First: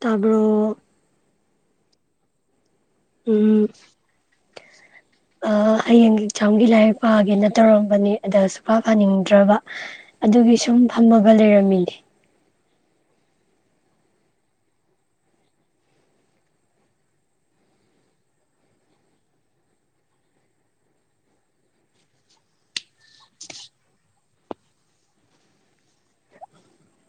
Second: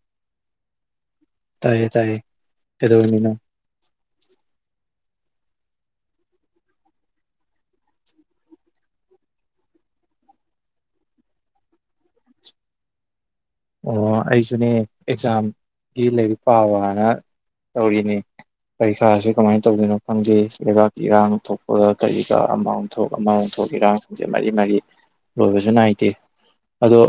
ꯇꯥꯕꯔꯣ ꯇꯥꯏꯌꯦ ꯇꯥꯏꯌꯦ ꯀꯩꯗꯧꯔꯝꯃꯤꯅꯣ ꯎꯝ ꯍꯌꯦꯡ ꯑꯦꯛꯖꯥꯝꯒꯤ ꯂꯥꯏꯔꯤꯛ ꯄꯥꯒꯦꯅ ꯇꯧꯔꯝꯕꯅꯦ ꯑꯗ ꯁꯨꯛ ꯄꯥ ꯄꯥꯥꯅꯤꯡꯗ꯭ꯔꯕ ꯑꯗꯨꯒꯤ ꯁꯨꯝ ꯐꯝꯃꯒ ꯂꯩꯔꯝꯃꯤꯅꯦ ꯑꯣ ꯑꯩꯁꯨꯅꯦ ꯑꯦꯛꯖꯥꯝꯒꯤ ꯂꯥꯏꯔꯤꯛ ꯄꯥꯕ ꯍꯥꯏꯅ ꯇꯧꯔꯤꯅꯤ ꯄꯔꯤꯈꯥꯁꯦ ꯀꯃꯥꯏꯅ ꯇꯧꯗꯣꯏꯅꯣ ꯈꯪꯗꯦ ꯂꯩꯕꯥꯛꯀꯤ ꯏꯔꯥꯡ ꯊꯣꯛꯄ ꯀꯔꯤꯒ ꯑꯃ ꯑꯣꯟꯊꯣꯛ ꯑꯃ ꯑꯣꯟꯊꯣꯛ ꯏꯔꯥꯡ ꯈꯪꯗꯦ ꯃꯔꯤ ꯃꯔꯤ ꯂꯣꯏꯕꯁꯨ ꯅꯥꯏꯗꯦ ꯑꯗꯣ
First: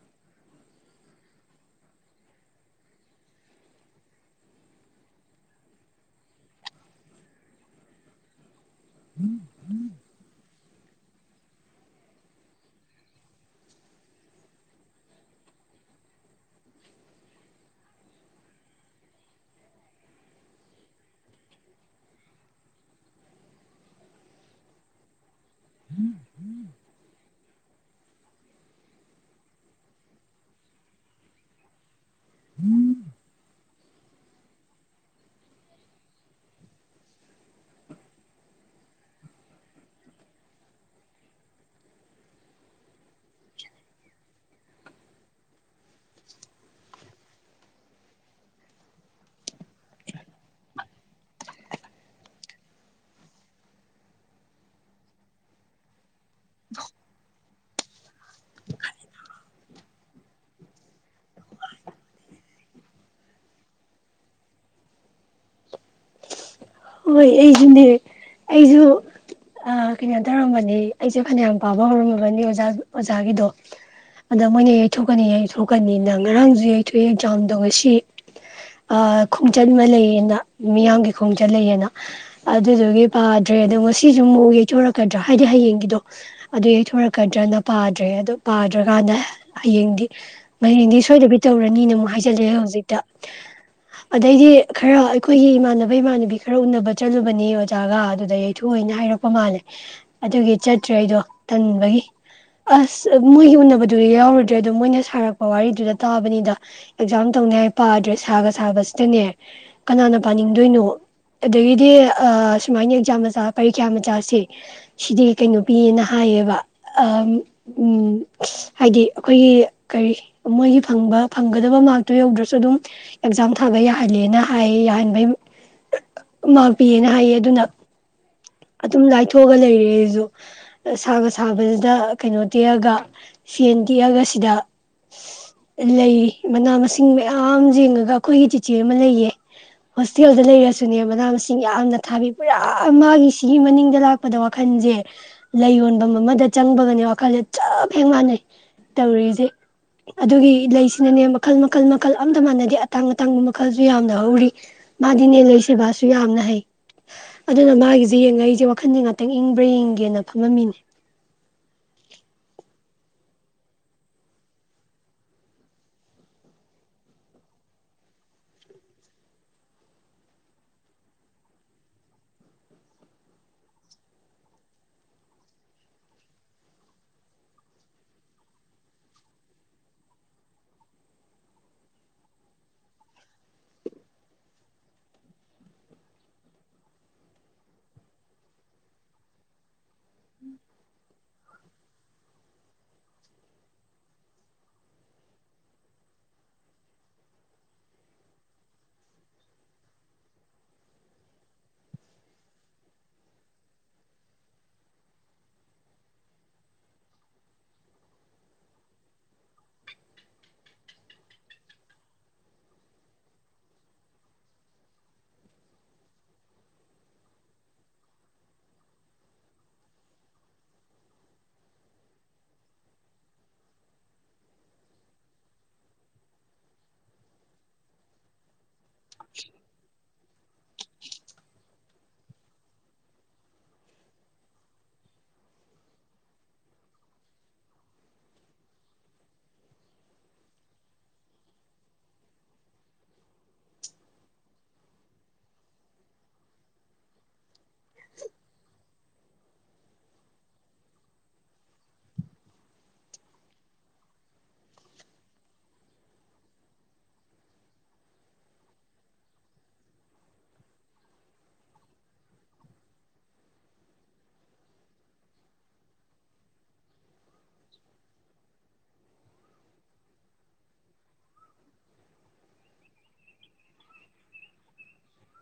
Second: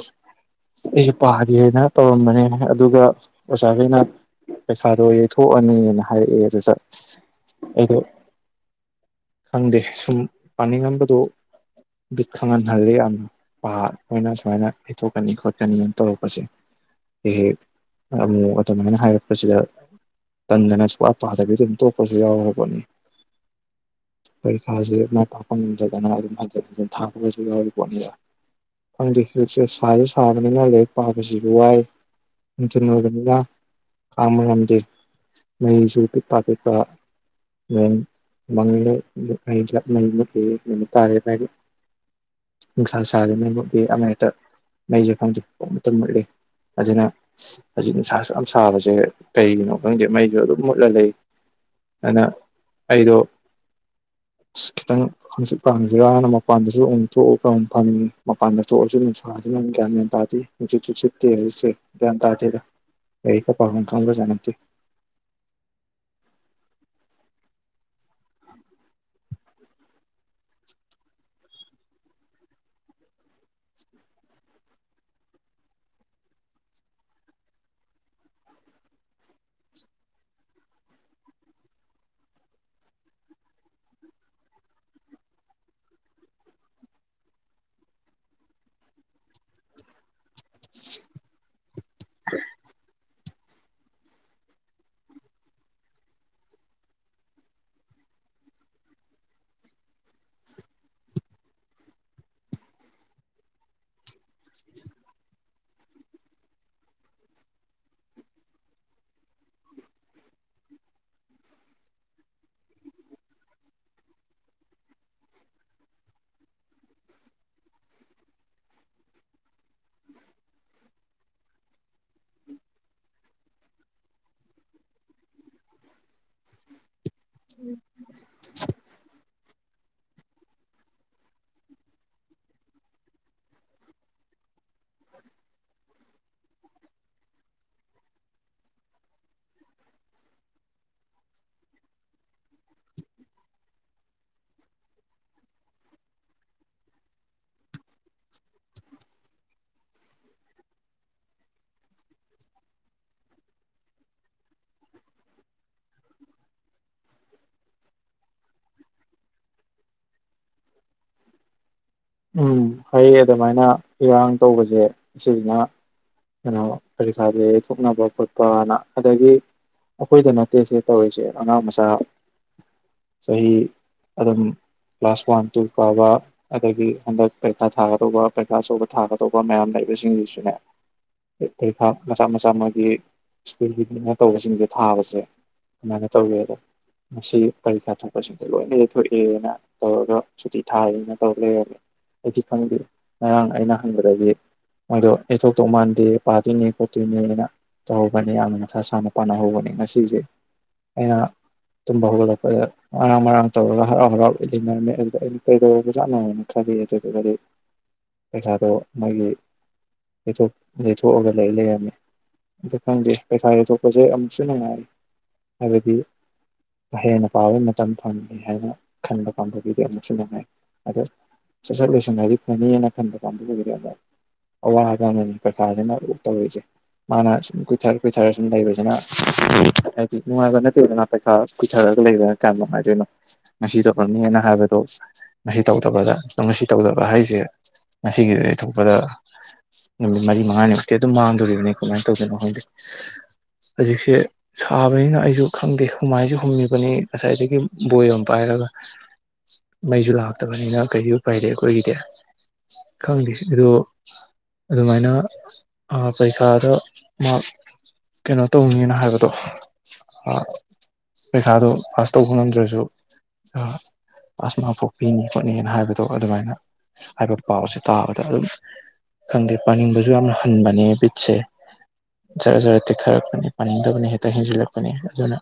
ꯑꯩꯁꯨ ꯄꯥꯒ ꯍꯥꯏꯅ ꯇꯧꯔꯝꯕꯅꯦ ꯑꯗꯨꯒ ꯑꯣꯖꯥꯈꯅ ꯄꯩꯈꯥꯗꯣ ꯌꯩꯊꯣꯛꯑꯅꯤꯅ ꯍꯥꯏꯔꯛꯑꯦ ꯑꯣꯖꯥ ꯑꯩꯗꯣ ꯈꯪꯗꯦ ꯁꯨꯝ ꯄꯥꯅꯤꯡꯉꯝꯕꯗꯣ ꯠ ꯈꯪꯍꯟꯍꯜꯂꯦ ꯌꯥꯝꯅ ꯄꯥꯣꯏꯅ ꯁꯨꯃꯥꯏꯅ ꯌꯩꯊꯣꯛꯀꯅꯤ ꯈꯣꯠꯀꯅꯤꯅ ꯇꯧꯔꯛꯄꯁꯦ ꯍꯦꯛ ꯍꯦꯛ ꯑꯃꯨꯛ ꯑꯗꯨꯃꯥꯏꯅ ꯍꯥꯏꯔꯛꯄꯁꯤꯗ ꯇꯟꯗꯅ ꯁ ꯑꯄꯥꯗꯕꯤ ꯑꯗꯨꯝ ꯇꯣꯛꯄꯁꯨ ꯌꯥꯎꯔꯕꯅꯤ ꯄꯔꯤꯈꯥꯁꯦ ꯃꯥꯏ ꯄꯥꯛꯄ ꯉꯝꯗꯗꯅ ꯑꯗꯨꯝ ꯍꯟꯖꯤꯟ ꯍꯟꯖꯤꯟ ꯊꯥꯕꯒꯁꯨ ꯌꯥꯎꯔꯤꯕꯣꯠꯅꯤꯕ ꯈꯪꯗꯦ ꯍꯧꯖꯤꯛꯁꯦ ꯁꯥꯁꯨ ꯁꯥꯕꯅꯤꯅ ꯂꯦꯛ ꯄꯥꯕꯁꯤꯁꯨ ꯋꯥꯏ ꯅꯨꯡꯊꯤꯜ ꯑꯣꯏꯕꯅꯤꯅ ꯈꯥꯡꯕ ꯉꯝꯗꯦ ꯃꯩꯁꯨ ꯄꯤꯛꯄ ꯄꯤꯛꯄ ꯅꯣꯡ ꯃꯥꯡꯉꯤꯦꯩ ꯃꯩ ꯃꯨꯠꯂꯤ ꯅꯨꯃꯤꯠ ꯇꯥꯔꯦꯔꯤ ꯅꯨꯡꯁꯥ ꯁꯥꯔꯦ ꯃꯩ ꯃꯨꯠꯂꯤ ꯑꯃ ꯍꯦꯛꯇ ꯃꯩꯁꯦ ꯈꯪꯗꯦ ꯇ ꯃꯨꯠꯂꯤ ꯑꯗꯨꯅ ꯍꯧꯖꯤꯛ ꯅꯨꯡꯁꯥꯁꯨ ꯌꯥꯝ ꯁꯥꯕꯁꯦ ꯀꯩꯒꯤꯅꯣ ꯈꯪꯗꯦ ꯃꯩꯁꯨ ꯑꯗꯨꯝ ꯃꯨꯠꯂ ꯂꯩ ꯑꯗꯨꯅ ꯑꯩꯗꯣ ꯑꯁ ꯈꯤꯇꯪ ꯍꯪꯆꯠꯄ ꯍꯪꯖꯤꯔꯅ ꯃꯄꯥꯟꯗꯁꯨ ꯑꯃꯨꯛ ꯊꯣꯛꯑꯒ ꯑꯃꯨꯛ ꯐꯪꯉꯤ ꯃꯄꯥꯟꯗ ꯊꯣꯛꯑꯁꯨ ꯅꯨꯡꯁꯥꯁꯤꯅ ꯑꯃꯨꯛ ꯒ꯭ꯌꯥꯟ ꯃ꯭ꯌꯥ ꯇꯥꯦ ꯆ ꯆꯤ ꯎꯆꯦ ꯌꯥꯝ ꯇꯗꯗ ꯑꯩ ꯀ ꯄꯪ ꯀ ꯑꯃꯗꯤꯦ ꯍꯣꯏ ꯑꯩꯁꯨꯅꯦ ꯑꯩꯁꯨ ꯀꯩꯅꯣ ꯇꯧꯔꯝꯕꯅꯤ ꯑꯩꯁꯦ ꯐꯅꯌꯥꯝ ꯄꯥꯕ ꯍꯧꯔꯝꯃꯕꯅꯤ ꯑꯣꯖꯥ ꯑꯣꯖꯥꯒꯤꯗꯣ ꯑꯗ ꯃꯣꯏꯅ ꯌꯩꯊꯣꯛꯀꯅꯤ ꯌꯩꯊꯣꯛꯀꯅꯤ ꯅꯪ ꯉꯔꯥꯡꯁꯨ ꯌꯩꯊꯣꯛꯑꯦ ꯑꯦꯛꯖꯥꯝꯗꯣ ꯉꯁꯤ ꯈꯣꯡꯆꯠ ꯑꯃ ꯂꯩꯌꯦꯅ ꯃꯤꯌꯥꯝꯒꯤ ꯈꯣꯡꯆꯠ ꯂꯩꯌꯦꯅ ꯑꯗꯨꯗꯨꯒꯤ ꯄꯥꯗ꯭ꯔꯦ ꯑꯗꯣ ꯉꯁꯤꯁꯨ ꯑꯃꯨꯛ ꯌꯩꯊꯣꯔꯛꯀꯗ꯭ꯔꯣ ꯍꯥꯏꯗꯤ ꯍꯌꯦꯡꯒꯤꯗꯣ ꯑꯗꯨ ꯌꯩꯊꯣꯔꯛꯀꯗ꯭ꯔꯅ ꯄꯥꯗ꯭ꯔꯦ ꯑꯗꯨ ꯄꯥꯗ꯭ꯔꯀꯥꯟꯗ ꯍꯌꯦꯡꯗꯤ ꯍꯌꯦꯡꯗꯤ ꯁꯣꯏꯗꯕꯤ ꯇꯧꯔ ꯃꯤꯅ ꯑꯃꯨꯛ ꯍꯥꯏꯖꯜꯂꯛꯑꯦ ꯍꯧꯖꯤꯛꯇ ꯑꯗꯩꯗꯤ ꯈꯔ ꯑꯩꯈꯣꯏꯒꯤ ꯏꯃꯥꯟꯅꯕ ꯏꯃꯥꯟꯅꯕꯤ ꯈꯔ ꯎꯅꯕ ꯆꯠꯂꯨꯕꯅꯦ ꯑꯣꯖꯥꯒ ꯑꯗꯨꯗ ꯌꯩꯊꯨꯅ ꯍꯥꯏꯔꯛꯄ ꯃꯥꯜꯂꯦ ꯑꯗꯨꯒꯤ ꯆꯠꯇ꯭ꯔꯦ ꯑꯩꯗꯣ ꯇꯟꯕꯒꯤ ꯑꯁ ꯃꯣꯏꯒꯤ ꯎꯅꯕꯗꯨꯗꯤ ꯌꯥꯎꯔꯨꯗ꯭ꯔꯦ ꯑꯗꯣ ꯃꯣꯏꯅ ꯁꯥꯔꯛꯄ ꯋꯥꯔꯤꯗꯨꯗ ꯇꯥꯕꯅꯤꯗ ꯑꯦꯛꯖꯥꯝ ꯇꯧꯅꯤꯉꯥꯏ ꯄꯥꯗ꯭ꯔꯦ ꯁꯥꯒ ꯁꯥꯕꯁꯤꯗꯅꯦ ꯀꯅꯥꯅ ꯄꯥꯅꯤꯡꯗꯣꯏꯅꯣ ꯑꯗꯒꯤꯗꯤ ꯁꯨꯃꯥꯏꯅ ꯑꯦꯛꯖꯥꯝ ꯃꯆꯥ ꯄꯔꯤꯈ꯭ꯌꯥ ꯃꯆꯥꯁꯦ ꯁꯤꯗꯤ ꯀꯩꯅꯣ ꯄꯤꯌꯦꯅ ꯍꯥꯏꯌꯦꯕ ꯍꯥꯏꯗꯤ ꯑꯩꯈꯣꯏꯒꯤ ꯀꯔꯤ ꯃꯣꯏꯒꯤ ꯐꯪꯕ ꯐꯪꯒꯗꯕ ꯃꯥꯔꯛꯇꯣ ꯌꯧꯗ꯭ꯔꯁꯨ ꯑꯗꯨꯝ ꯑꯦꯛꯖꯥꯝ ꯊꯥꯕ ꯌꯥꯍꯜꯂꯦꯅ ꯍꯥꯏ ꯌꯥꯍꯟꯕꯩ ꯃꯥꯛ ꯄꯤꯌꯦꯅ ꯍꯥꯏꯌꯦ ꯑꯗꯨꯅ ꯎꯝ ꯑꯗꯨꯝ ꯂꯥꯏꯊꯣꯛꯑꯒ ꯂꯩꯔꯦ ꯑꯩꯁꯨ ꯁꯥꯒ ꯁꯥꯕꯗ ꯀꯩꯅꯣ ꯇꯦꯛꯑꯒ ꯁꯦꯟ ꯇꯦꯛꯑꯒ ꯁꯤꯗ ꯂꯩꯔꯤ ꯃꯅꯥ ꯃꯁꯤꯡ ꯃꯌꯥꯝ ꯌꯦꯡꯉꯒ ꯑꯩꯈꯣꯏꯒꯤ ꯇꯤꯆꯦ ꯑꯃ ꯂꯩꯌꯦ ꯍꯣꯁꯇꯦꯜꯗ ꯂꯩꯔꯁꯨꯅꯦ ꯃꯅꯥ ꯃꯁꯤꯡ ꯌꯥꯝꯅ ꯊꯥꯕꯤ ꯄꯨꯔꯥ ꯃꯥꯒꯤ ꯁꯤꯒꯤ ꯃꯅꯤꯡꯗ ꯂꯥꯛꯄꯗ ꯋꯥꯈꯜꯁꯦ ꯂꯩ ꯌꯣꯟꯐꯝ ꯑꯃꯗ ꯆꯪꯕꯒꯅꯦ ꯋꯥꯈꯜꯁꯦ ꯆ ꯐꯦ ꯃꯥꯟꯅꯩ ꯇꯧꯔꯤꯁꯦ ꯑꯗꯨꯒꯤ ꯂꯩꯁꯤꯅꯅꯦ ꯃꯈꯜ ꯃꯈꯜ ꯃꯈꯜ ꯃꯈꯜ ꯑꯝꯇ ꯃꯥꯟꯅꯗꯦ ꯑꯇꯥꯡ ꯑꯇꯥꯡꯕ ꯃꯈꯜꯁꯨ ꯌꯥꯝꯅ ꯍꯧꯔꯤ ꯃꯥꯗꯤ ꯅꯦ ꯂꯩ ꯁꯦꯕꯥꯁꯨ ꯌꯥꯝꯅ ꯍꯩ ꯑꯗꯨꯅ ꯃꯥꯒꯤ ꯑ ꯌꯦꯡꯉꯛ ꯑꯩꯁꯦ ꯋꯥꯈꯟꯁꯦ ꯉꯥꯛꯇꯪ ꯏꯪꯕ꯭ꯔꯥ ꯌꯦꯡꯒꯦꯅ ꯐꯝꯃꯝꯃꯤꯅꯦ ꯎꯝ ꯍꯌꯦ ꯑꯗꯨꯃꯥꯏꯅ ꯏꯔꯥꯡ ꯇꯧꯕꯁꯦ ꯁꯤꯁꯤꯅ ꯀꯩꯅꯣ ꯄꯔꯤꯈꯥꯁꯦ ꯌꯩꯊꯣꯛꯅꯕ ꯈꯣꯠꯄꯅ ꯑꯗꯒꯤ ꯑꯩꯈꯣꯏꯗ ꯅꯠꯇꯦ ꯁꯤꯦ ꯇꯧꯔꯤꯁꯦ ꯑꯉꯥꯡ ꯃꯆꯥ ꯆꯍꯤ ꯑꯗꯨꯝ ꯀ꯭ꯂꯥꯁ ꯋꯥꯟ ꯇꯨ ꯀꯥꯕ ꯑꯗꯒꯤ ꯍꯟꯗꯛ ꯄꯔꯤꯈꯥ ꯊꯥꯒꯗꯧꯕ ꯄꯔꯤꯈꯥ ꯑꯆꯧꯕ ꯊꯥꯒꯗꯧꯕ ꯃꯌꯥꯝ ꯂꯩꯕꯁꯤꯡꯁꯤꯁꯨꯅꯦ ꯄꯔꯤꯈꯥ ꯃꯆꯥ ꯃꯆꯥ ꯃꯣꯏꯒꯤ ꯁ꯭ꯀꯨꯜꯒꯤꯅ ꯇꯧꯕꯁꯤꯡꯁꯦ ꯊꯥꯕꯁꯦ ꯑꯗꯨꯃꯥꯏꯅ ꯇꯧꯋꯦꯗ ꯃꯁꯤ ꯄꯔꯤꯈꯥ ꯊꯣꯛꯄꯁꯤꯡꯁꯦ ꯂꯣꯏꯅ ꯊꯣꯛꯑꯦꯅ ꯇꯧꯔꯒ ꯁꯨꯇꯤ ꯊꯥꯌꯦꯅ ꯇꯧꯔ ꯂꯩꯔ ꯑꯩꯗꯤ ꯈꯪꯗꯦ ꯉꯔꯥꯡ ꯑꯩꯅ ꯍꯪꯕꯗꯗꯤ ꯃꯣꯏꯗꯣ ꯌꯦꯊꯣꯛꯇꯧ ꯃꯥꯟꯗꯦ ꯄꯥꯗꯣꯏꯅꯦ ꯈꯣꯠꯇꯣꯏꯅꯦꯅ ꯇꯧꯍꯧꯕꯅꯤ ꯌꯥꯝꯅ ꯃꯁꯥ ꯁꯥꯅ ꯄꯥꯅꯍꯧꯕꯅꯦ ꯉꯁꯤꯁꯦ ꯑꯩꯅ ꯇꯨꯝꯕ ꯍꯧꯒꯠꯂꯛꯄꯗ ꯉꯥꯡ ꯃꯔꯥꯡ ꯇꯧꯔꯒ ꯍꯔꯥꯎ ꯍꯔꯥꯎ ꯏꯠꯟꯅꯔꯝꯃꯦ ꯑꯗꯨꯗ ꯑꯩꯅ ꯀꯩꯗꯖꯥꯅꯣ ꯈ ꯈꯜꯂꯤ ꯑꯗꯨꯗꯨꯒꯗꯤ ꯄꯩꯁꯥꯗꯣ ꯃꯥꯒꯤ ꯌꯩꯊꯣꯛꯑꯒ ꯂꯩ ꯂꯩꯔꯝꯃꯤ ꯑꯗꯨ ꯈꯪꯗꯦ ꯄꯩꯁꯥ ꯌꯩꯊꯣꯛꯄꯁꯦ ꯑꯃꯨꯛꯁꯨ ꯅꯨꯡꯉꯥꯏ ꯍꯥꯏꯕꯗꯤ ꯍꯦꯟꯅ ꯄꯥꯕꯩ ꯃꯇꯝ ꯐꯪꯃꯤ ꯍꯥꯏꯅ ꯈꯟꯕ ꯄꯥꯝꯕꯒꯤꯗꯤ ꯑꯃꯨꯛꯁꯨ ꯅꯨꯡꯉꯥꯏ ꯑꯗꯣ ꯆꯠ ꯁꯠ ꯂꯣꯏꯁꯟ ꯍꯥꯏꯗꯤ ꯐꯅꯤꯅ ꯈꯟꯕ ꯀꯥꯡꯕꯨꯗꯨꯒꯤꯗꯤ ꯑ ꯑꯋꯥꯕ ꯑꯃꯅꯤ ꯄꯔꯤꯈꯥꯁꯤꯅ ꯑꯣꯛ ꯇꯧꯔꯛꯏꯁꯦ ꯃꯥꯅ ꯁꯨꯝ ꯀꯨꯏꯊꯔ ꯀꯨꯏꯊꯔ ꯁꯨꯝ ꯂꯩꯕꯁꯦ ꯑꯗꯨꯩꯅ ꯅꯨꯡꯉꯥꯏꯕ ꯅꯠꯇꯦꯗꯅ ꯄꯩꯈꯥ ꯀꯨꯏꯊꯔꯒ ꯂꯩꯔ ꯀꯥꯏ ꯅꯨꯡꯉꯥꯏꯗꯣꯏꯅꯣ ꯉꯁꯤ ꯇꯧꯔꯝꯅꯤꯅ ꯍꯥꯏꯕꯗꯣ ꯉꯁꯤ ꯇꯧꯗꯕꯗ ꯑꯗꯣ ꯉꯁꯤ ꯇꯧꯗꯕ ꯍꯥꯏꯁꯦ ꯉꯁꯤꯒꯤ ꯂꯩꯊꯣꯛꯄꯗ ꯅꯨꯃꯤꯠ ꯃꯔꯤ ꯃꯉꯥꯅꯤꯃꯨꯛꯇꯤ ꯑꯗꯨꯝ ꯃꯥꯡꯗꯣꯔꯤꯕꯅꯤ ꯀꯃꯥꯏꯅ ꯇꯧꯗꯣꯏꯅꯣ ꯈꯪꯗꯦ ꯍꯧꯖꯤꯛꯁꯦ ꯁꯥꯕꯅꯤꯅ ꯑꯩꯁꯨ ꯈꯪꯗꯦ ꯍꯨꯃꯥꯏꯁꯨ ꯍꯨꯝꯃꯤꯕꯅꯤ ꯉꯁꯥꯏꯗꯒꯤ ꯕꯣꯏ ꯑꯃ ꯄꯥꯏꯔꯒ ꯃꯩꯁꯨ ꯂꯥꯛꯇꯕꯅꯤꯅ ꯀꯩ ꯄꯩꯔꯦ ꯑꯩꯈꯣꯏꯒꯤꯗꯤ ꯈꯪꯗꯦ ꯑꯗꯣ ꯑꯗꯨꯃꯥꯏꯅ ꯄꯔꯤꯈꯥꯗ ꯃꯥꯔꯛ ꯀꯩꯅꯣ ꯇꯧꯅꯤꯅ ꯍꯥꯏꯕꯗꯣ ꯄꯔꯤꯈꯥꯗꯣ ꯄꯥꯁ ꯇꯧꯕ ꯉꯝꯗ꯭ꯔꯁꯨ ꯄꯥꯁ ꯃꯥꯔꯛ ꯄꯣꯛ ꯄꯤꯅꯤ ꯈꯣꯠꯅꯤꯅ ꯍꯥꯏꯕꯗꯣ ꯑꯗꯨꯃꯥꯏꯅ ꯍꯥꯏꯕ ꯄꯥꯎꯁꯦ ꯇꯥꯕꯗ ꯑꯗꯨꯝ ꯈꯪꯗꯦ ꯄꯥꯅꯤꯡꯕꯁꯨ ꯌꯥꯝꯅ ꯍꯟꯕꯅꯦ ꯕꯤꯠꯁꯦ ꯖꯔ ꯖꯔꯠ ꯇꯦꯛꯊꯔꯛꯄꯅꯤ ꯄꯥꯅꯤꯡꯗꯕꯅꯤ ꯍꯦꯛꯇ ꯍꯦꯟꯖꯤꯜꯂꯛꯄꯅꯤ ꯑꯗꯨꯅ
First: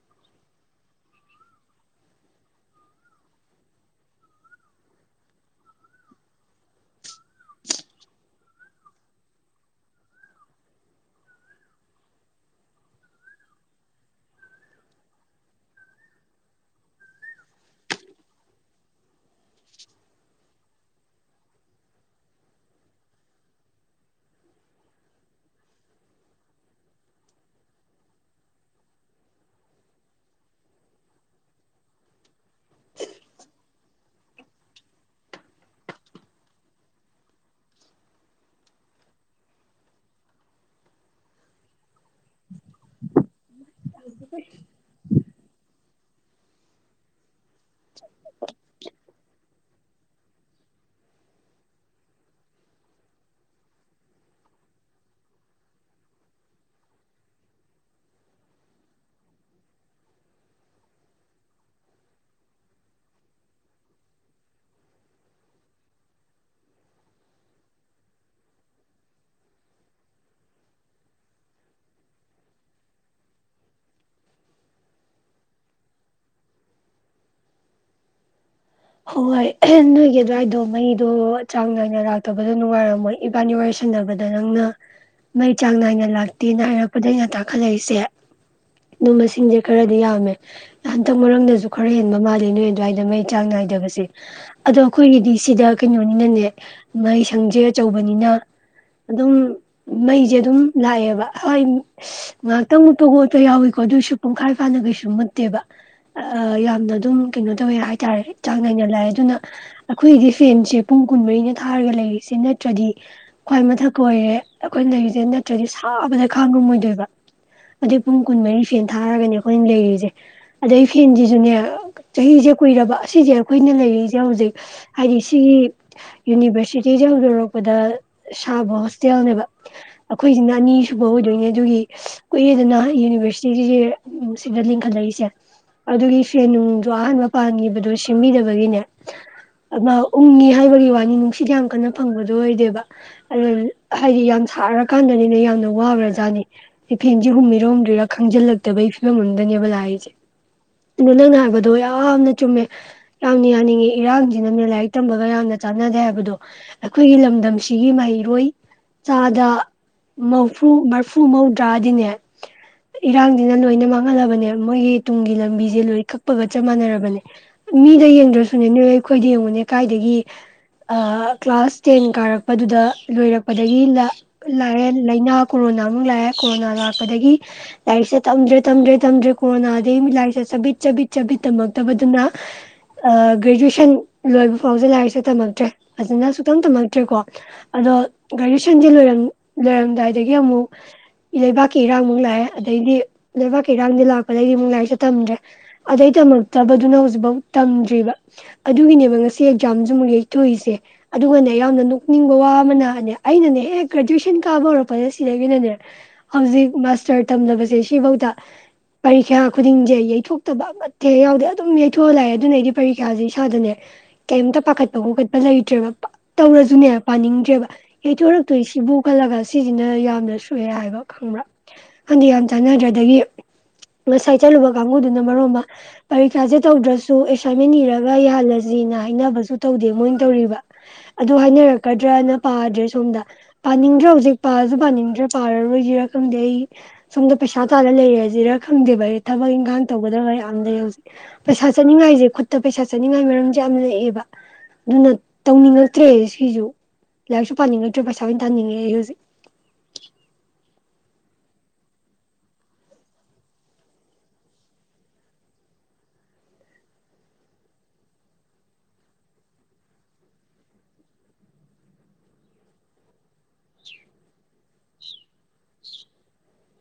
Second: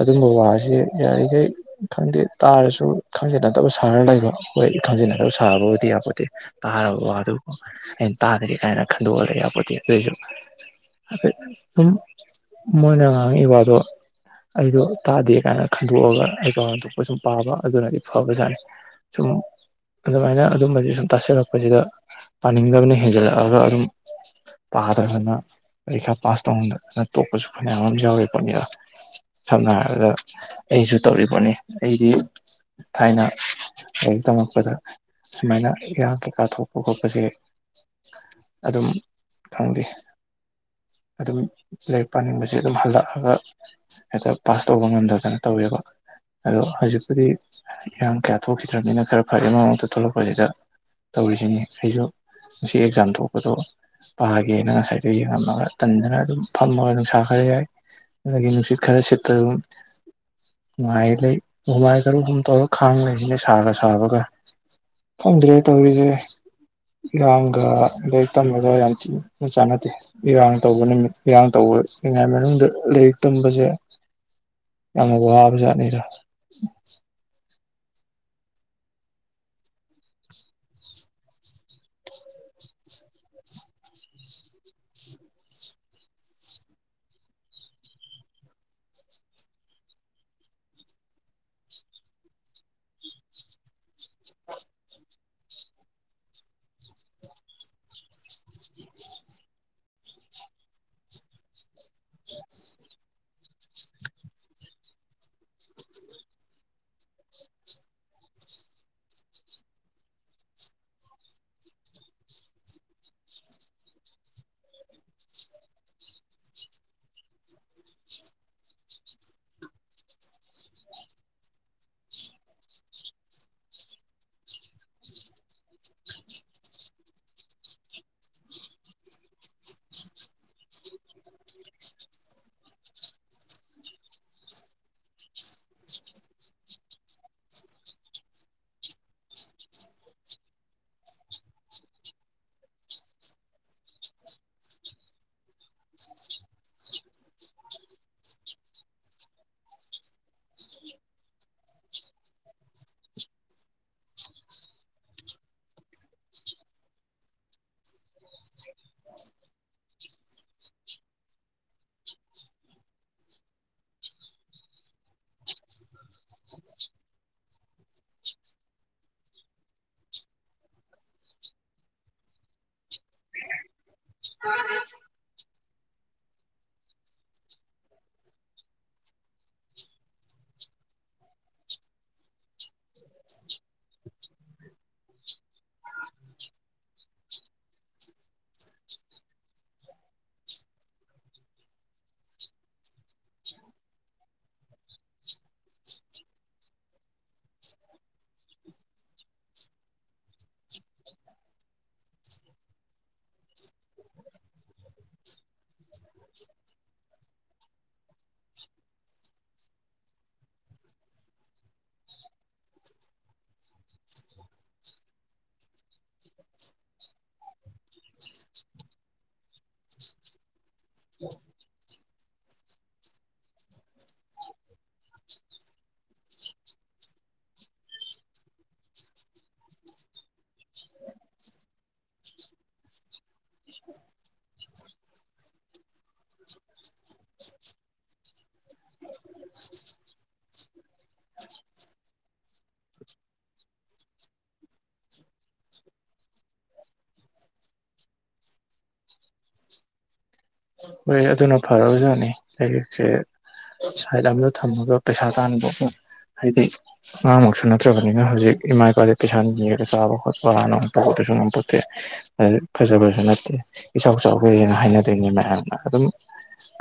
ꯑꯗꯨꯝꯕ ꯋꯥꯁꯦ ꯌꯥꯔꯤꯈꯩ ꯈꯪꯗꯦ ꯇꯥꯔꯁꯨ ꯈꯪꯖ ꯅꯠꯇꯕ ꯁꯍꯔ ꯂꯩꯕ ꯍꯣꯏ ꯊꯝꯖꯤꯟꯅꯗꯕ ꯁꯥꯕꯕꯨꯗꯤ ꯌꯥꯄꯣꯠꯇꯦ ꯇꯥꯔꯕ ꯋꯥꯗꯨꯕꯨ ꯑꯩꯅ ꯇꯥꯗꯦ ꯀꯥꯏꯅ ꯈꯟꯗꯣꯛꯑꯗꯤ ꯌꯥꯄꯣꯠꯇꯦ ꯑꯗꯨꯑꯣꯏꯁꯨ ꯁꯨꯝ ꯃꯣꯏꯅ ꯉꯥꯡꯉꯛꯏꯕ ꯋꯥꯗꯣ ꯑꯩꯗꯣ ꯇꯥꯗꯦ ꯀꯥꯏꯅ ꯈꯟꯗꯣꯛꯑꯒ ꯑꯩꯒ ꯍꯟꯗꯣꯛꯄ ꯁꯨꯝ ꯄꯥꯕ ꯑꯗꯨꯅꯗꯤ ꯐꯕꯖꯥꯠꯅꯤ ꯁꯨꯝ ꯑꯗꯨꯃꯥꯏꯅ ꯑꯗꯨꯝꯕꯁ ꯁꯨꯝ ꯇꯥꯁꯜꯂꯛꯄꯁꯤꯗ ꯄꯥꯅꯤꯡꯗꯕꯅ ꯍꯦꯟꯖꯜꯂꯛꯑꯒ ꯑꯗꯨꯝ ꯄꯥꯗꯕꯅ ꯄꯔꯤꯈꯥ ꯄꯥꯁ ꯇꯧꯅꯤꯡꯗꯗꯅ ꯇꯣꯛꯄꯁꯨ ꯐꯅꯌꯥꯝ ꯑꯃ ꯌꯥꯎ ꯄꯣꯠꯅꯤꯗ ꯁꯝꯅ ꯍꯥꯏꯔꯕꯗ ꯑꯩꯁꯨ ꯇꯧꯔꯤꯕꯣꯠꯅꯤ ꯑꯩꯗꯤ ꯊꯥꯏꯅ ꯂꯥꯏꯔꯤꯛ ꯇꯝꯃꯛꯛꯄꯗ ꯁꯨꯃꯥꯏꯅ ꯏꯔꯥꯡ ꯀꯩꯀꯥ ꯊꯣꯛꯄ ꯈꯣꯠꯄꯁꯦ ꯑꯗꯨꯝ ꯈꯪꯗꯦ ꯑꯗꯨꯝ ꯂꯥꯏꯔꯤꯛ ꯄꯥꯅꯤꯡꯕꯁꯦ ꯑꯗꯨꯝ ꯍꯜꯂꯛꯑꯒ ꯍꯦꯛꯇ ꯄꯥꯁ ꯇꯧꯕ ꯉꯝꯗꯗꯅ ꯇꯧꯋꯦꯕ ꯑꯗꯣ ꯍꯧꯖꯤꯛꯄꯨꯗꯤ ꯏꯔꯥꯡ ꯀꯌꯥ ꯑ ꯊꯣꯛꯈꯤꯗ꯭ꯔꯕꯅꯤꯅ ꯈꯔ ꯐꯌꯦꯦ ꯃꯃꯛꯇ ꯊꯣꯛꯂꯛꯄꯁꯤꯗ ꯇꯧꯔꯤꯁꯤꯅꯤ ꯑꯩꯁꯨ ꯉꯁꯤ ꯑꯦꯛꯖꯥꯝ ꯊꯣꯛꯄꯗꯣ ꯄꯥꯒꯦꯅ ꯉꯁꯥꯏꯗ ꯌꯦꯡꯉꯝꯃꯒ ꯇꯟꯗꯅ ꯑꯗꯨꯝ ꯐꯝꯃꯒ ꯅꯨꯡꯁꯥ ꯈꯔ ꯌꯥꯏ ꯑꯗꯒꯤ ꯅꯨꯡꯁꯤꯠ ꯈꯔ ꯁꯤꯠꯄ ꯑꯗꯨꯝ ꯅꯨꯡꯉꯥꯏ ꯂꯩ ꯍꯨꯃꯥꯏ ꯈꯔꯨꯝ ꯇꯧꯔ ꯈꯥꯡ ꯂꯩ ꯑꯩꯅ ꯁꯥꯒ ꯁꯥꯕꯒ ꯐꯪꯗ꯭ꯔꯦ ꯇꯧꯔꯤꯁꯦ ꯏꯔꯥꯡꯒ ꯂꯥꯏꯔꯤꯛ ꯇꯝꯕꯗ ꯌꯥꯝ ꯊꯤꯅ ꯆꯥꯟꯅꯗꯦ ꯏꯔꯥꯡ ꯇꯧꯕ ꯅꯨꯃꯤꯠ ꯏꯔꯥꯡ ꯇꯧꯕꯉꯥꯏ ꯃꯅꯨꯡꯗ ꯂꯥꯏꯔꯤꯛ ꯇꯝꯕꯁꯦ ꯌꯥꯝꯅ ꯋꯥꯕꯖꯥꯠꯅꯤꯗꯣ ꯍꯣꯏ ꯅꯣꯏꯒꯤ ꯑꯗꯨꯋꯥꯏꯗꯣ ꯃꯩꯗꯣ ꯆꯥꯡ ꯅꯥꯏꯅ ꯂꯥꯛꯇꯕꯗꯣ ꯅꯨꯡꯉꯥꯏꯔꯝꯃꯣꯏ ꯏꯕꯥꯅꯤ ꯋꯥꯏ ꯁꯟꯅꯅꯕꯗ ꯅꯪꯅ ꯃꯩ ꯆꯥꯡ ꯅꯥꯏꯅ ꯂꯥꯛꯇꯦꯅ ꯍꯥꯏꯔꯛꯄꯗ ꯑꯩꯅ ꯇꯥꯈꯠꯂꯛꯏꯁꯦ ꯑꯗꯨꯝꯕ ꯃꯁꯤꯡꯁꯦ ꯈꯔꯗꯤ ꯌꯥꯝꯃꯦ ꯍꯟꯇꯛ ꯃꯔꯝꯗꯁꯨ ꯈꯔ ꯍꯦꯟꯕ ꯃꯥꯜꯜꯂꯤ ꯅꯣꯏ ꯑꯗꯨꯋꯥꯏꯗ ꯃꯩ ꯆꯥꯡ ꯅꯥꯏ ꯕꯁꯦ ꯑꯗꯣ ꯑꯩꯈꯣꯏꯒꯤꯗꯤ ꯁꯤꯗ ꯀꯩꯅꯣꯅꯤꯅꯅꯦ ꯃꯩ ꯁꯪꯁꯦ ꯑꯆꯧꯕꯅꯤꯅ ꯑꯗꯨꯝ ꯃꯩꯁꯦ ꯑꯗꯨꯝ ꯂꯥꯛꯑꯦꯕ ꯍꯣꯏ ꯉꯥꯏꯍꯥꯛꯇꯪ ꯃꯨꯠꯄ ꯈꯣꯠꯄ ꯌꯥꯎꯋꯀꯣ ꯑꯗꯨꯏꯁꯨ ꯄꯨꯡꯈꯥꯏꯔ ꯐꯥꯅ ꯀꯩꯁꯨ ꯃꯨꯠꯇꯦꯕ ꯌꯥꯝꯅ ꯑꯗꯨꯝ ꯀꯩꯅꯣ ꯇꯧꯋꯦ ꯍꯥꯏꯇꯥꯔꯦ ꯆꯥꯡ ꯅꯥꯏꯅ ꯂꯥꯛꯑꯦ ꯑꯗꯨꯅ ꯑꯩꯈꯣꯏꯒꯤꯗꯤ ꯐꯦꯟꯁꯦ ꯄꯨꯡ ꯀꯨꯟꯃꯔꯤꯅ ꯊꯥꯔꯒ ꯂꯩꯔꯤꯁꯦ ꯅꯠꯇ꯭ꯔꯗꯤ ꯈ꯭ꯋꯥꯏ ꯃꯊꯛ ꯀꯣꯏꯔꯦ ꯑꯩꯈꯣꯏꯅ ꯂꯩꯔꯤꯁꯦ ꯅꯠꯇ꯭ꯔꯗꯤ ꯁꯥꯕꯗ ꯈꯥꯡꯉꯝꯃꯣꯏꯗꯣꯏꯕ ꯑꯗꯨꯩ ꯄꯨꯡ ꯀꯨꯟꯃꯔꯤ ꯐꯦꯟ ꯊꯥꯔꯒꯅꯦ ꯑꯩꯈꯣꯏꯅ ꯂꯩꯔꯤꯁꯦ ꯑꯗꯩ ꯐꯦꯟꯁꯤꯁꯨꯅꯦ ꯆꯍꯤꯁꯦ ꯀꯨꯏꯔꯕ ꯁꯤꯁꯦ ꯑꯩꯈꯣꯏꯅ ꯂꯩꯔꯤꯁꯦ ꯍꯧꯖꯤꯛ ꯍꯥꯏꯗꯤ ꯁꯤꯒꯤ ꯌꯨꯅꯤꯚꯔꯁꯤꯇꯤꯁꯦ ꯍꯧꯗꯣꯔꯛꯄꯗ ꯁꯥꯕ ꯍꯣꯁꯇꯦꯜꯅꯦꯕ ꯑꯩꯈꯣꯏꯁꯤꯅ ꯑꯅꯤꯁꯨꯕ ꯑꯣꯏꯗꯣꯏꯅꯦ ꯑꯗꯨꯒꯤ ꯀꯨꯏꯦꯗꯅ ꯌꯨꯅꯤꯚꯔꯁꯤꯇꯤꯁꯦ ꯁꯤꯗ ꯂꯤꯡꯈꯠꯂꯛꯏꯁꯦ ꯑꯗꯨꯒꯤ ꯐ꯭ꯔꯦꯟ ꯅꯨꯡꯗꯣ ꯑꯍꯥꯟꯕ ꯄꯥꯟꯈꯤꯕꯗꯣ ꯁꯦꯝꯕꯤꯗꯕꯒꯤꯅꯦ ꯎꯪꯉꯤ ꯍꯥꯏꯕꯒꯤ ꯋꯥꯅꯤ ꯅꯨꯡꯁꯤꯠ ꯌꯥꯝ ꯀꯟꯅ ꯐꯪꯕꯗꯣ ꯑꯣꯏꯗꯦꯕ ꯑꯗꯨ ꯍꯥꯏꯗꯤ ꯌꯥꯝ ꯁꯥꯔꯀꯥꯟꯗꯅꯤꯅꯦ ꯌꯥꯝꯅ ꯋꯥꯕ꯭ꯔꯥꯖꯥꯠꯅꯤ ꯁꯤ ꯐꯦꯟꯁꯦ ꯍꯨꯝꯕꯤꯔꯣꯝꯗꯣꯏꯔꯥ ꯈꯪꯖꯤꯜꯂꯛꯇꯕꯒꯤ ꯐꯤꯕꯝ ꯑꯝꯗꯅꯦꯕ ꯂꯥꯛꯔꯤꯁꯦ ꯑꯗꯣ ꯅꯪꯅ ꯍꯥꯏꯕꯗꯣ ꯌꯥꯝꯅ ꯆꯨꯝꯃꯦ ꯌꯥꯝꯅ ꯌꯥꯅꯤꯡꯉꯤ ꯏꯔꯥꯡꯁꯤꯅ ꯂꯥꯏꯔꯤꯛ ꯇꯝꯕꯒ ꯌꯥꯝꯅ ꯆꯥꯟꯅꯗꯦ ꯍꯥꯏꯕꯗꯣ ꯑꯩꯈꯣꯏꯒꯤ ꯂꯝꯗꯝꯁꯤꯒꯤ ꯃꯍꯩꯔꯣꯏ ꯆꯥꯗ ꯃꯔꯐꯨ ꯃꯔꯐꯨ ꯃꯧꯗ꯭ꯔꯥꯗꯤꯅꯦ ꯏꯔꯥꯡꯁꯤꯅ ꯂꯣꯏꯅ ꯃꯥꯡꯍꯜꯂꯕꯅꯦ ꯃꯣꯏꯒꯤ ꯇꯨꯡꯒꯤ ꯂꯝꯕꯤꯁꯦ ꯂꯣꯏ ꯀꯛꯄꯒ ꯆꯞ ꯃꯥꯟꯅꯔꯕꯅꯦ ꯃꯤꯗ ꯌꯦꯡꯗ꯭ꯔꯁꯨꯅꯦ ꯅꯣꯏ ꯑꯩꯈꯣꯏꯗ ꯌꯦꯡꯉꯨꯅꯦ ꯀꯥꯏꯗꯒꯤ ꯀ꯭ꯂꯥꯁ ꯇꯦꯟ ꯀꯥꯔꯛꯄꯗꯨꯗ ꯂꯣꯏꯔꯛꯄꯗꯒꯤ ꯂꯥꯛꯔꯦ ꯂꯥꯏꯅꯥ ꯀꯣꯔꯣꯅꯥꯃꯨꯛ ꯂꯥꯛꯑꯦ ꯀꯣꯔꯣꯅꯥ ꯂꯥꯛꯄꯗꯒꯤ ꯂꯥꯏꯔꯤꯛꯁꯦ ꯇꯝꯗ꯭ꯔꯦ ꯇꯝꯗ꯭ꯔꯦ ꯇꯝꯗ꯭ꯔꯦ ꯀꯣꯔꯣꯅꯥꯗꯒꯤꯩ ꯂꯥꯏꯔꯤꯛꯁꯦ ꯆꯥꯕꯤꯠ ꯆꯕꯤꯠ ꯆꯕꯤꯠ ꯇꯝꯃꯛꯇꯕꯗꯨꯅ ꯒ꯭ꯔꯦꯖꯨꯋꯦꯁꯟ ꯂꯣꯏꯕ ꯐꯥꯎꯁꯦ ꯂꯥꯏꯔꯤꯛꯁꯦ ꯇꯝꯃꯛꯇ꯭ꯔꯦ ꯐꯖꯅ ꯁꯨꯛꯇꯪ ꯇꯝꯃꯛꯇ꯭ꯔꯦꯀꯣ ꯑꯗꯣ ꯒ꯭ꯔꯦꯖꯨꯑꯦꯁꯟꯁꯦ ꯂꯣꯏꯔꯝꯗꯥꯏꯗꯒꯤ ꯑꯃꯨꯛ ꯂꯩꯕꯥꯛꯀꯤ ꯏꯔꯥꯡꯃꯨꯛ ꯂꯥꯛꯑꯦ ꯑꯗꯩꯗꯤ ꯂꯩꯕꯥꯛꯀꯤ ꯏꯔꯥꯡꯗꯤ ꯂꯥꯛꯄꯗꯗꯒꯤꯗꯤ ꯑꯃꯨꯛ ꯂꯥꯏꯔꯤꯛꯁꯦ ꯇꯝꯗ꯭ꯔꯦ ꯑꯗꯩ ꯇꯝꯃꯛꯇꯕꯗꯨꯅ ꯍꯧꯖꯤꯛ ꯐꯧ ꯇꯝꯗ꯭ꯔꯤꯕ ꯑꯗꯨꯒꯤꯅꯦꯕ ꯉꯁꯤ ꯑꯦꯛꯖꯥꯝꯁꯨ ꯑꯃꯨꯛ ꯌꯩꯊꯣꯛꯏꯁꯦ ꯑꯗꯨꯒꯅꯦ ꯌꯥꯝꯅ ꯅꯣꯛꯅꯤꯡꯕ ꯋꯥ ꯑꯃꯅꯅꯦ ꯑꯩꯅꯅꯦ ꯍꯦꯛ ꯒ꯭ꯔꯦꯖꯨꯌꯦꯦꯁꯟ ꯀꯥꯕ ꯍꯧꯔꯛꯄꯗ ꯁꯤꯗꯒꯤꯅꯅꯦ ꯍꯧꯖꯤꯛ ꯃꯥꯁꯇꯔ ꯇꯝꯂꯕꯁꯦ ꯁꯤꯐꯧꯗ ꯄꯔꯤꯈ꯭ꯌꯥ ꯈꯨꯗꯤꯡꯁꯦ ꯌꯩꯊꯣꯛꯇꯕ ꯑꯃꯠꯇꯦꯛ ꯌꯥꯎꯗꯦ ꯑꯗꯨꯝ ꯍꯩꯊꯣꯛꯍꯜꯂꯥꯛꯑꯦ ꯑꯗꯨꯅ ꯑꯩꯗꯤ ꯄꯔꯤꯈ꯭ꯌꯥꯥꯁꯦ ꯏꯁꯥꯗꯅꯦ ꯀꯩꯝꯇ ꯄꯥꯈꯠꯄ ꯈꯣꯀꯠꯄ ꯂꯩꯇ꯭ꯔꯦꯕ ꯇꯧꯔꯁꯨꯅꯦ ꯄꯥꯅꯤꯡꯗ꯭ꯔꯦꯕ ꯍꯩꯊꯣꯔꯛꯇꯣꯏ ꯁꯤꯕꯨ ꯈꯜꯂꯒ ꯁꯤꯁꯤꯅ ꯌꯥꯝꯅ ꯁꯨꯑꯔ ꯍꯥꯏꯕ ꯈꯪꯕ꯭ꯔꯥ ꯈꯟꯗ ꯌꯥꯝ ꯆꯥꯟꯅꯗ꯭ꯔꯦ ꯑꯗꯒꯤ ꯉꯁꯥꯏ ꯆꯠꯂꯨꯕ ꯀꯥꯡꯕꯨꯗꯨꯅ ꯃꯔꯣ ꯑꯃ ꯄꯔꯤꯈ꯭ꯌꯥꯥꯁꯦ ꯇꯧꯗ꯭ꯔꯁꯨ ꯑꯦꯁꯥꯏꯟꯃꯦꯟ ꯅꯤꯔꯒ ꯌꯥꯍꯜꯂꯁꯤꯅ ꯍꯥꯏꯅꯕꯁꯨ ꯇꯧꯗꯦ ꯃꯣꯏꯅ ꯇꯧꯔꯤꯕ ꯑꯗꯨ ꯍꯥꯏꯅꯔꯛꯀꯗ꯭ꯔꯅ ꯄꯥꯗ꯭ꯔꯦ ꯁꯣꯝꯗ ꯄꯥꯅꯤꯡꯗ꯭ꯔ ꯍꯧꯖꯤꯛ ꯄꯥꯁꯨ ꯄꯥꯅꯤꯡꯗ꯭ꯔꯦ ꯄꯥꯔꯔꯣꯏꯁꯤꯔꯥ ꯈꯪꯗꯦ ꯑꯩ ꯁꯣꯝꯗ ꯄꯩꯁꯥ ꯇꯥꯜꯂ ꯂꯩꯔꯦꯁꯤꯔ ꯈꯪꯗꯦꯕ ꯑꯩ ꯊꯕꯛ ꯏꯪꯈꯥꯡ ꯇꯧꯒꯗꯕ ꯌꯥꯝ ꯂꯩ ꯍꯧꯖꯤꯛ ꯄꯩꯁꯥ ꯆꯠꯅꯤꯡꯉꯥꯏꯁꯦ ꯈꯨꯠꯇ ꯄꯩꯁꯥ ꯆꯠꯅꯤꯡꯉꯥꯏ ꯃꯔꯝꯁꯦ ꯌꯥꯝ ꯂꯛꯑꯦꯕ ꯑꯗꯨꯅ ꯇꯧꯅꯤꯡꯉꯛꯇ꯭ꯔꯦ ꯁꯤꯁꯨ ꯂꯥꯏꯔꯤꯛꯁꯨ ꯄꯥꯅꯤꯡꯉꯛꯇ꯭ꯔꯦ ꯄꯩꯁꯥ ꯑꯣꯏꯅ ꯇꯥꯅꯤꯡꯉꯛꯑꯦ ꯑꯩ ꯍꯧꯖꯤꯛ ꯍꯣꯏ ꯑꯗꯨꯅ ꯐꯔꯔꯕꯖꯥꯠꯅꯤ ꯂꯥꯏꯔꯤꯛꯁꯦ ꯁꯥꯏꯠ ꯑꯗ ꯊꯝꯃꯒ ꯄꯩꯁꯥ ꯇꯥꯗ ꯍꯥꯏꯗꯤ ꯑꯉꯥꯡꯃꯛꯁꯨ ꯅꯠꯇ꯭ꯔꯕꯅꯤꯅ ꯍꯧꯖꯤꯛ ꯏꯃꯥ ꯏꯄꯥꯗꯤ ꯄꯩꯁꯥꯅꯤꯔꯒ ꯆꯥꯕ ꯈꯣꯠꯄꯅꯇ ꯄꯣꯠꯇꯁꯨ ꯉꯝꯄꯠꯇꯦ ꯐꯖꯕꯁꯨ ꯅꯠꯇꯦ ꯏꯆꯥꯎ ꯆꯥꯎꯥꯎꯈꯩ ꯍꯥꯏꯅ ꯍꯥꯏꯅꯗꯣꯏꯅꯦ ꯃꯌꯥꯝ ꯑꯗꯨꯝ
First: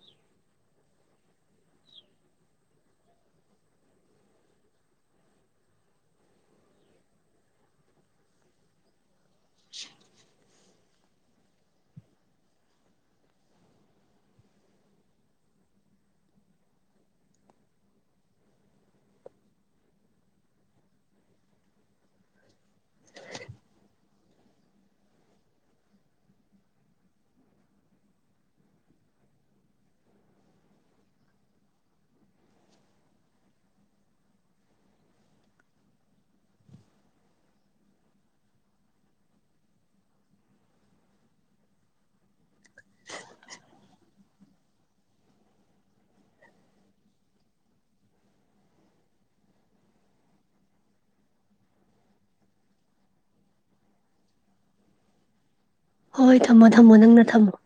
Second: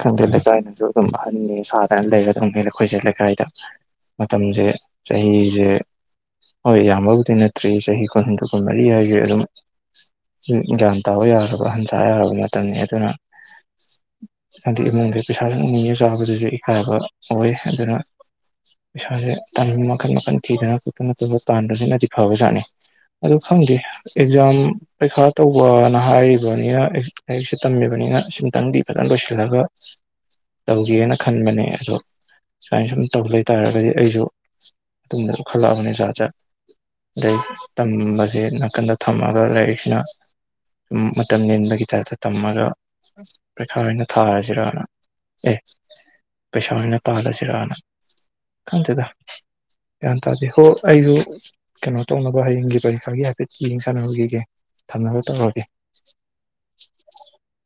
ꯈꯪꯗꯦ ꯂꯩꯀꯥꯏꯅꯁꯨ ꯑꯗꯨꯝ ꯑꯍꯟꯅꯤ ꯁꯥꯗꯅ ꯂꯩꯒꯗꯧꯅꯤ ꯑꯩꯈꯣꯏꯁꯦ ꯂꯩꯀꯥꯏꯗ ꯃꯇꯝꯁꯦ ꯆꯍꯤꯁꯦ ꯍꯣꯏ ꯌꯥꯝꯕꯕꯨꯗꯤ ꯅꯠꯇ꯭ꯔꯤ ꯆꯍꯤ ꯀꯨꯟꯗ ꯀꯨꯟ ꯃꯔꯤ ꯍꯥꯏꯁ ꯑꯗꯨꯝ ꯒ꯭ꯌꯥꯟ ꯇꯥꯕ ꯌꯥꯔꯕ ꯍꯟꯁ ꯌꯥꯔꯕ ꯃꯇꯝꯅꯤ ꯑꯗꯨꯅ ꯍꯥꯏꯗꯤ ꯏꯃꯨꯡꯗ ꯄꯩꯁꯥꯁꯨ ꯎꯅ ꯆꯥꯕꯗꯨꯁꯨ ꯏꯀꯥꯏꯕ ꯑꯣꯏ ꯑꯗꯨꯅ ꯄꯩꯁꯥꯁꯦꯅꯤꯡ ꯃꯈꯜ ꯃꯈꯟ ꯊꯤꯗꯅ ꯈꯣꯠꯇꯅꯠꯇꯗ ꯇꯥꯟꯕꯁꯤꯅꯗꯤ ꯐꯕꯖꯥꯠꯅꯤ ꯑꯗꯨ ꯈꯪꯗꯦ ꯑꯦꯛꯖꯥꯝ ꯄꯩꯈꯥ ꯇꯧꯕꯅ ꯍꯥꯏꯔꯤꯕꯅꯤꯅ ꯂꯥꯏꯔꯤꯛꯁꯦ ꯇꯝꯃꯤꯕꯅꯤꯅ ꯈꯤꯇꯪꯗꯤ ꯐꯖꯅ ꯂꯣꯏꯁꯤꯜꯂꯒ ꯇꯧꯒꯦꯅ ꯈꯟꯕꯅꯦ ꯑꯗꯣ ꯁꯨꯃꯥꯏꯅ ꯁꯨꯝ ꯇꯧ ꯂꯩꯇꯥꯥꯔꯒꯗꯤ ꯑꯩꯁꯨ ꯑꯗꯨꯗꯁꯨ ꯈꯜꯂꯛꯑꯕꯅꯦ ꯑꯣꯖꯥꯖꯥ ꯑꯗꯩ ꯇꯝꯕꯁꯦ ꯅꯥꯀꯟꯗ ꯊꯝꯃꯒ ꯂꯥꯏꯔꯤꯛꯁꯤꯅ ꯁꯨꯝ ꯃꯇꯝ ꯅꯦꯟꯕꯒꯤ ꯇꯥꯏꯞꯇ ꯇꯝꯃꯒ ꯄꯔꯤꯈꯥ ꯑꯣꯏꯅ ꯊꯥꯔꯁꯤꯔꯅ ꯑꯦ ꯄꯩꯁꯥ ꯑꯣꯏꯅ ꯇꯥꯔꯁꯤꯔꯅ ꯈꯟꯗꯦꯗ ꯒ꯭ꯌꯥꯟ ꯇꯥꯗꯦ ꯍꯣ ꯑꯩꯁꯨ ꯀꯩꯅꯣ ꯇꯧꯅꯕ ꯍꯌꯦꯡꯒꯤ ꯄꯔꯤꯈꯥꯒꯤ ꯍꯥꯏꯐꯦꯠ ꯌꯦꯡ ꯁꯥꯟꯅꯕꯒꯤꯒ ꯊꯝꯅꯕ ꯇꯧꯔꯒꯦ ꯍꯣꯏ ꯍꯣꯏ ꯊꯝꯃꯣ ꯊꯝꯃꯣ ꯅꯪꯅ ꯊꯝꯃꯣ